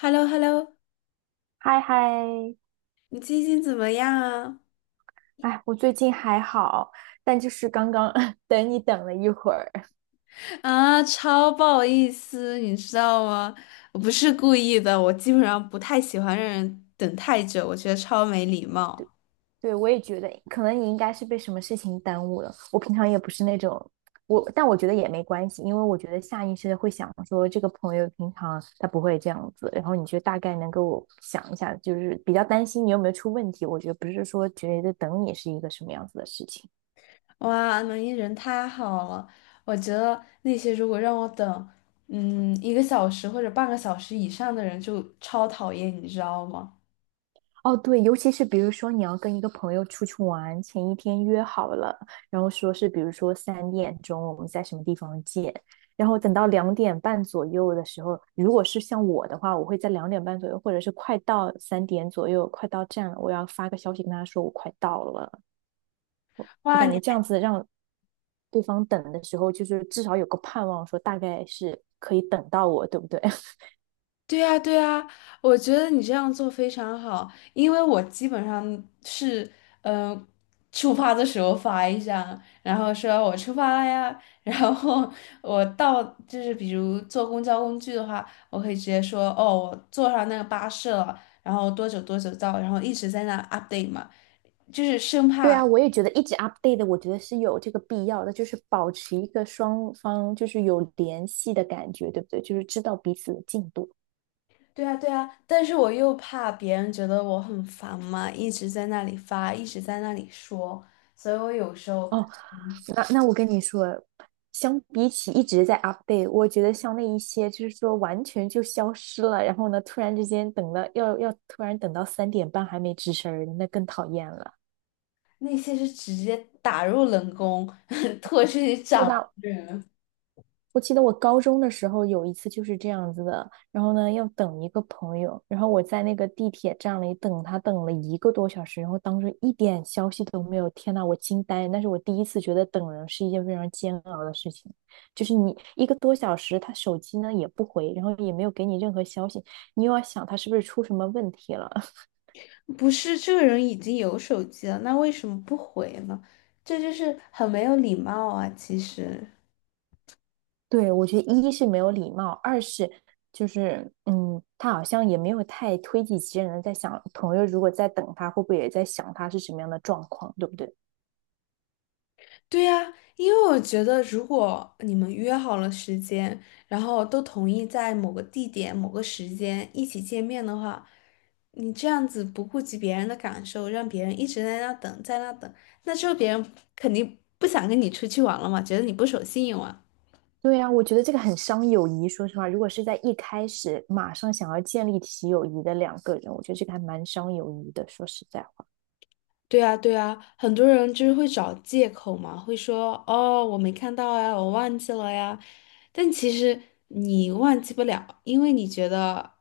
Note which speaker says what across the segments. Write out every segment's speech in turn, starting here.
Speaker 1: h e l l o h e l l o
Speaker 2: 嗨嗨，
Speaker 1: 你最近怎么样啊？
Speaker 2: 哎，我最近还好，但就是刚刚 等你等了一会儿。
Speaker 1: 啊，超不好意思，你知道吗？我不是故意的，我基本上不太喜欢让人等太久，我觉得超没礼貌。
Speaker 2: 对，我也觉得可能你应该是被什么事情耽误了。我平常也不是那种，但我觉得也没关系，因为我觉得下意识的会想说这个朋友平常他不会这样子，然后你就大概能够想一下，就是比较担心你有没有出问题。我觉得不是说觉得等你是一个什么样子的事情。
Speaker 1: 哇，能一人太好了。我觉得那些如果让我等1个小时或者半个小时以上的人就超讨厌，你知道吗？
Speaker 2: 哦，对，尤其是比如说你要跟一个朋友出去玩，前一天约好了，然后说是比如说三点钟我们在什么地方见，然后等到两点半左右的时候，如果是像我的话，我会在两点半左右，或者是快到三点左右，快到站了，我要发个消息跟他说我快到了。我
Speaker 1: 哇，
Speaker 2: 感觉
Speaker 1: 你。
Speaker 2: 这样子让对方等的时候，就是至少有个盼望，说大概是可以等到我，对不对？
Speaker 1: 对呀，对呀，我觉得你这样做非常好，因为我基本上是，嗯，出发的时候发一张，然后说我出发了呀，然后我到就是比如坐公交工具的话，我可以直接说哦，我坐上那个巴士了，然后多久多久到，然后一直在那 update 嘛。
Speaker 2: 对啊，我也觉得一直 update 的，我觉得是有这个必要的，就是保持一个双方就是有联系的感觉，对不对？就是知道彼此的进度。
Speaker 1: 对啊，对啊，但是我又怕别人觉得我很烦嘛，一直在那里发，一直在那里说，所以我有时候。
Speaker 2: 哦，那我跟你说，相比起一直在 update,我觉得像那一些就是说完全就消失了，然后呢，突然之间等了要要突然等到三点半还没吱声儿的，那更讨厌了，
Speaker 1: 那些是直接打入冷宫，拖出去
Speaker 2: 对
Speaker 1: 掌
Speaker 2: 吧？
Speaker 1: 人。
Speaker 2: 我记得我高中的时候有一次就是这样子的，然后呢要等一个朋友，然后我在那个地铁站里等他，等了一个多小时，然后当时一点消息都没有，天呐，我惊呆了！那是我第一次觉得等人是一件非常煎熬的事情，就是你一个多小时，他手机呢也不回，然后也没有给你任何消息，你又要想他是不是出什么问题了。
Speaker 1: 不是这个人已经有手机了，那为什么不回呢？这就是很没有礼貌啊，其实。
Speaker 2: 对，我觉得一是没有礼貌，二是就是，他好像也没有太推己及人的在想，朋友如果在等他，会不会也在想他是什么样的状况，对不对？
Speaker 1: 对呀，因为我觉得，如果你们约好了时间，然后都同意在某个地点、某个时间一起见面的话，你这样子不顾及别人的感受，让别人一直在那等，在那等，那之后别人肯定不想跟你出去玩了嘛，觉得你不守信用啊。
Speaker 2: 对啊，我觉得这个很伤友谊。说实话，如果是在一开始马上想要建立起友谊的两个人，我觉得这个还蛮伤友谊的。说实在话，
Speaker 1: 对啊，对啊，很多人就是会找借口嘛，会说哦，我没看到呀，我忘记了呀。但其实你忘记不了，因为你觉得，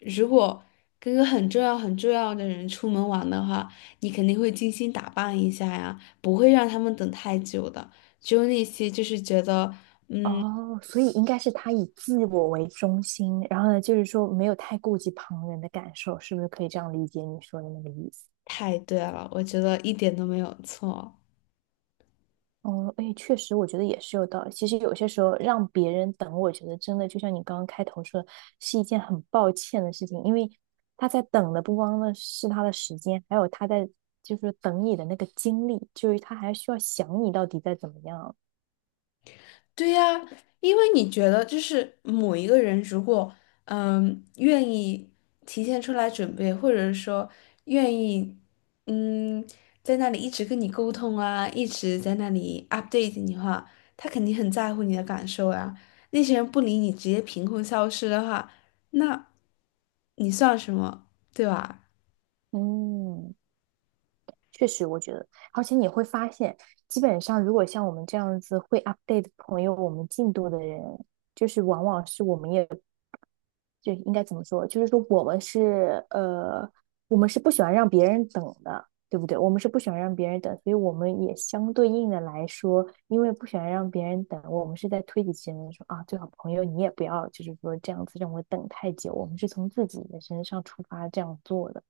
Speaker 1: 如果跟个很重要、很重要的人出门玩的话，你肯定会精心打扮一下呀，不会让他们等太久的。只有那些就是觉得
Speaker 2: 哦，所以应该是他以自我为中心，然后呢，就是说没有太顾及旁人的感受，是不是可以这样理解你说的那个意思？
Speaker 1: 太对了，我觉得一点都没有错。
Speaker 2: 嗯，哎，确实，我觉得也是有道理。其实有些时候让别人等，我觉得真的就像你刚刚开头说的，是一件很抱歉的事情，因为他在等的不光呢是他的时间，还有他在就是等你的那个精力，就是他还需要想你到底在怎么样。
Speaker 1: 对呀，因为你觉得就是某一个人如果愿意提前出来准备，或者说愿意嗯在那里一直跟你沟通啊，一直在那里 update 你的话，他肯定很在乎你的感受啊。那些人不理你，直接凭空消失的话，那你算什么，对吧？
Speaker 2: 嗯，确实，我觉得，而且你会发现，基本上如果像我们这样子会 update 朋友我们进度的人，就是往往是我们也。就应该怎么说？就是说我们是我们是不喜欢让别人等的，对不对？我们是不喜欢让别人等，所以我们也相对应的来说，因为不喜欢让别人等，我们是在推己及人说啊，最好朋友你也不要就是说这样子让我等太久，我们是从自己的身上出发这样做的。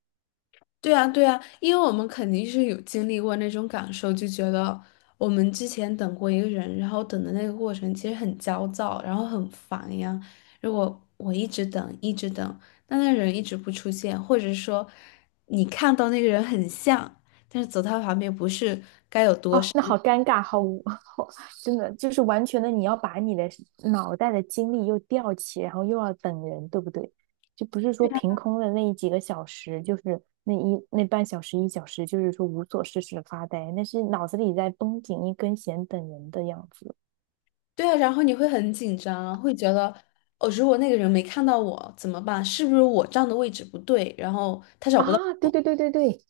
Speaker 1: 对啊，对啊，因为我们肯定是有经历过那种感受，就觉得我们之前等过一个人，然后等的那个过程其实很焦躁，然后很烦呀。如果我一直等，一直等，但那人一直不出现，或者说你看到那个人很像，但是走到他旁边不是，该有多
Speaker 2: 哦，
Speaker 1: 少。
Speaker 2: 那好尴尬，好无，好，真的就是完全的，你要把你的脑袋的精力又吊起，然后又要等人，对不对？就不是说凭空的那几个小时，就是那半小时一小时，就是说无所事事的发呆，那是脑子里在绷紧一根弦等人的样子
Speaker 1: 对啊，然后你会很紧张啊会觉得哦，如果那个人没看到我怎么办？是不是我站的位置不对？然后他找不到。
Speaker 2: 啊！对对对对对，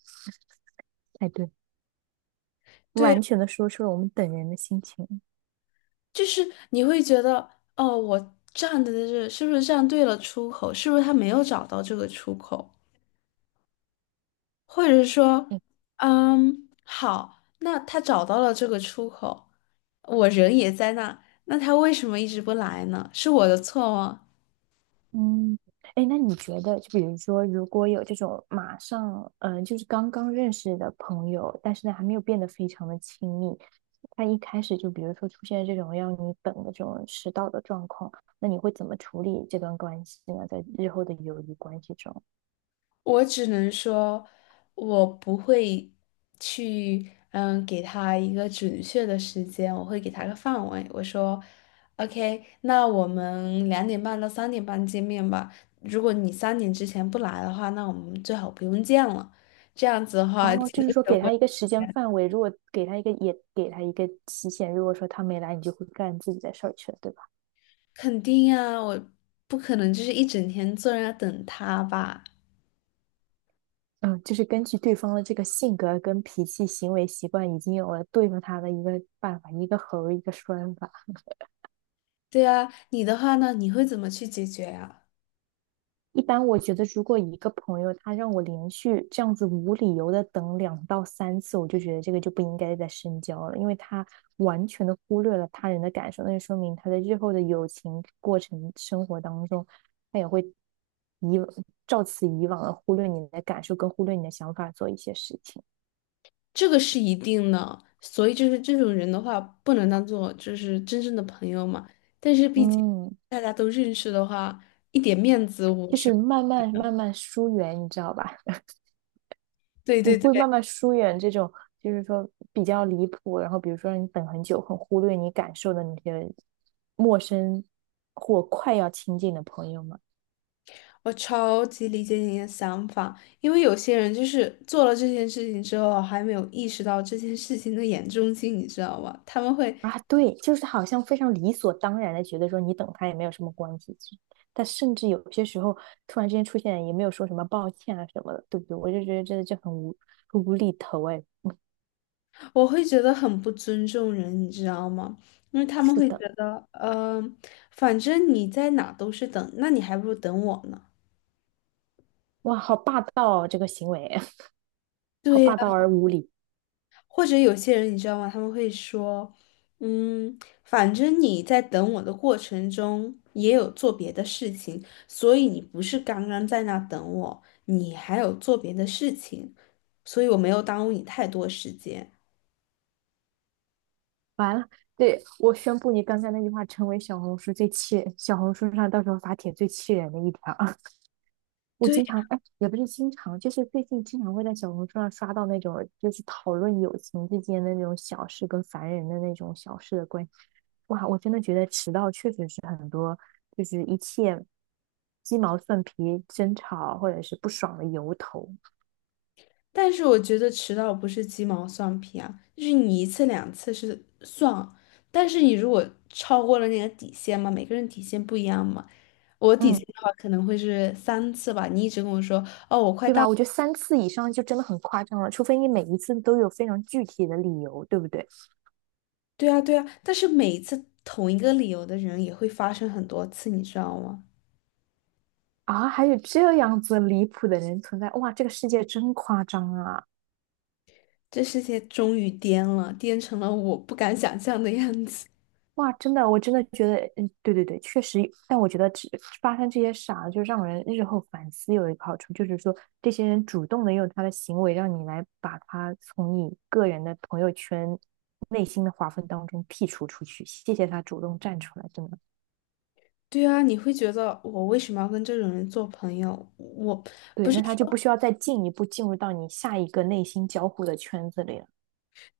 Speaker 2: 哎对，
Speaker 1: 对。
Speaker 2: 完全的说出了我们等人的心情。
Speaker 1: 就是你会觉得，哦，我站的这是不是站对了出口？是不是他没有找到这个出口？或者是说，好，那他找到了这个出口，我人也在那，那他为什么一直不来呢？是我的错吗？
Speaker 2: 嗯，哎，那你觉得，就比如说，如果有这种马上，就是刚刚认识的朋友，但是呢，还没有变得非常的亲密，他一开始就比如说出现这种让你等的这种迟到的状况，那你会怎么处理这段关系呢？在日后的友谊关系中，
Speaker 1: 我只能说，我不会去，给他一个准确的时间，我会给他个范围。我说，OK，那我们2点半到3点半见面吧。如果你三点之前不来的话，那我们最好不用见了。这样子的话，既
Speaker 2: 哦，就是说
Speaker 1: 能省
Speaker 2: 给
Speaker 1: 我
Speaker 2: 他一个时间范围，如果给他一个，也给他一个期限，如果说他没来，你就会干自己的事儿去了，对吧？
Speaker 1: 肯定啊，我不可能就是一整天坐在那等他吧？
Speaker 2: 嗯，就是根据对方的这个性格、跟脾气、行为习惯，已经有了对付他的一个办法，一个猴一个栓法。
Speaker 1: 对啊，你的话呢？你会怎么去解决呀？
Speaker 2: 一般我觉得，如果一个朋友他让我连续这样子无理由的等两到三次，我就觉得这个就不应该再深交了，因为他完全的忽略了他人的感受，那就说明他在日后的友情过程、生活当中，他也会以照此以往的忽略你的感受，跟忽略你的想法做一些事情。
Speaker 1: 这个是一定的，所以就是这种人的话，不能当做就是真正的朋友嘛。但是毕竟
Speaker 2: 嗯，
Speaker 1: 大家都认识的话，一点面子我
Speaker 2: 就
Speaker 1: 是。
Speaker 2: 是慢慢疏远，你知道吧？
Speaker 1: 对
Speaker 2: 你
Speaker 1: 对
Speaker 2: 会
Speaker 1: 对，
Speaker 2: 慢慢疏远这种，就是说比较离谱，然后比如说让你等很久，很忽略你感受的那些陌生或快要亲近的朋友们
Speaker 1: 我超级理解你的想法，因为有些人就是做了这件事情之后，还没有意识到这件事情的严重性，你知道吗？他们会，
Speaker 2: 啊。对，就是好像非常理所当然的觉得说你等他也没有什么关系，但甚至有些时候突然之间出现也没有说什么抱歉啊什么的，对不对？我就觉得真的就很无厘头哎，
Speaker 1: 我会觉得很不尊重人，你知道吗？因为他们
Speaker 2: 是
Speaker 1: 会觉
Speaker 2: 的。
Speaker 1: 得，反正你在哪都是等，那你还不如等我呢。
Speaker 2: 哇，好霸道哦，这个行为 好
Speaker 1: 对呀。
Speaker 2: 霸道而无理。
Speaker 1: 或者有些人你知道吗？他们会说，嗯，反正你在等我的过程中也有做别的事情，所以你不是刚刚在那等我，你还有做别的事情，所以我没有耽误你太多时间。
Speaker 2: 完了，对，我宣布你刚才那句话成为小红书上到时候发帖最气人的一条。我
Speaker 1: 对呀，
Speaker 2: 经常，哎，也不是经常，就是最近经常会在小红书上刷到那种，就是讨论友情之间的那种小事跟烦人的那种小事的关系。哇，我真的觉得迟到确实是很多，就是一切鸡毛蒜皮、争吵或者是不爽的由头。
Speaker 1: 但是我觉得迟到不是鸡毛蒜皮啊，就是你一次两次是算，但是你如果超过了那个底线嘛，每个人底线不一样嘛，我底线
Speaker 2: 嗯，
Speaker 1: 的话可能会是3次吧，你一直跟我说。哦，我快
Speaker 2: 对吧？
Speaker 1: 到
Speaker 2: 我觉得三次以上就真的很夸张了，除非你每一次都有非常具体的理由，对不对？
Speaker 1: 对啊，对啊，但是每一次同一个理由的人也会发生很多次，你知道吗？
Speaker 2: 啊，还有这样子离谱的人存在，哇，这个世界真夸张啊！
Speaker 1: 这世界终于颠了，颠成了我不敢想象的样子。
Speaker 2: 哇，真的，我真的觉得，嗯，对对对，确实，但我觉得只发生这些傻，就让人日后反思有一个好处，就是说这些人主动的用他的行为让你来把他从你个人的朋友圈内心的划分当中剔除出去，谢谢他主动站出来，真的。
Speaker 1: 对啊，你会觉得我为什么要跟这种人做朋友？我，
Speaker 2: 对，那他就不需要再进一步进入到你下一个内心交互的圈子里了。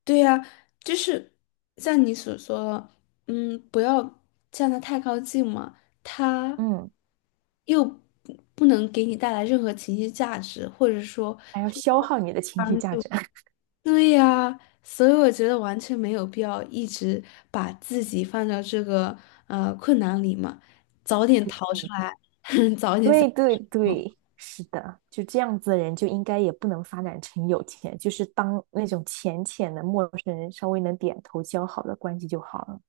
Speaker 1: 对呀，就是像你所说的，嗯，不要向他太靠近嘛，他
Speaker 2: 嗯，
Speaker 1: 又不不能给你带来任何情绪价值，或者说。
Speaker 2: 还要消耗你的情绪价值。
Speaker 1: 对呀，所以我觉得完全没有必要一直把自己放到这个困难里嘛，早点逃出来。
Speaker 2: 对对对，是的，就这样子的人就应该也不能发展成有钱，就是当那种浅浅的陌生人，稍微能点头交好的关系就好了。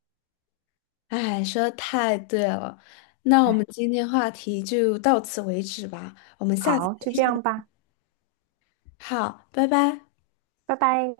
Speaker 1: 哎，说的太对了。那我
Speaker 2: 哎，
Speaker 1: 们今天话题就到此为止吧，我们下次
Speaker 2: 好，就
Speaker 1: 继
Speaker 2: 这
Speaker 1: 续。
Speaker 2: 样吧，
Speaker 1: 好，拜拜。
Speaker 2: 拜拜。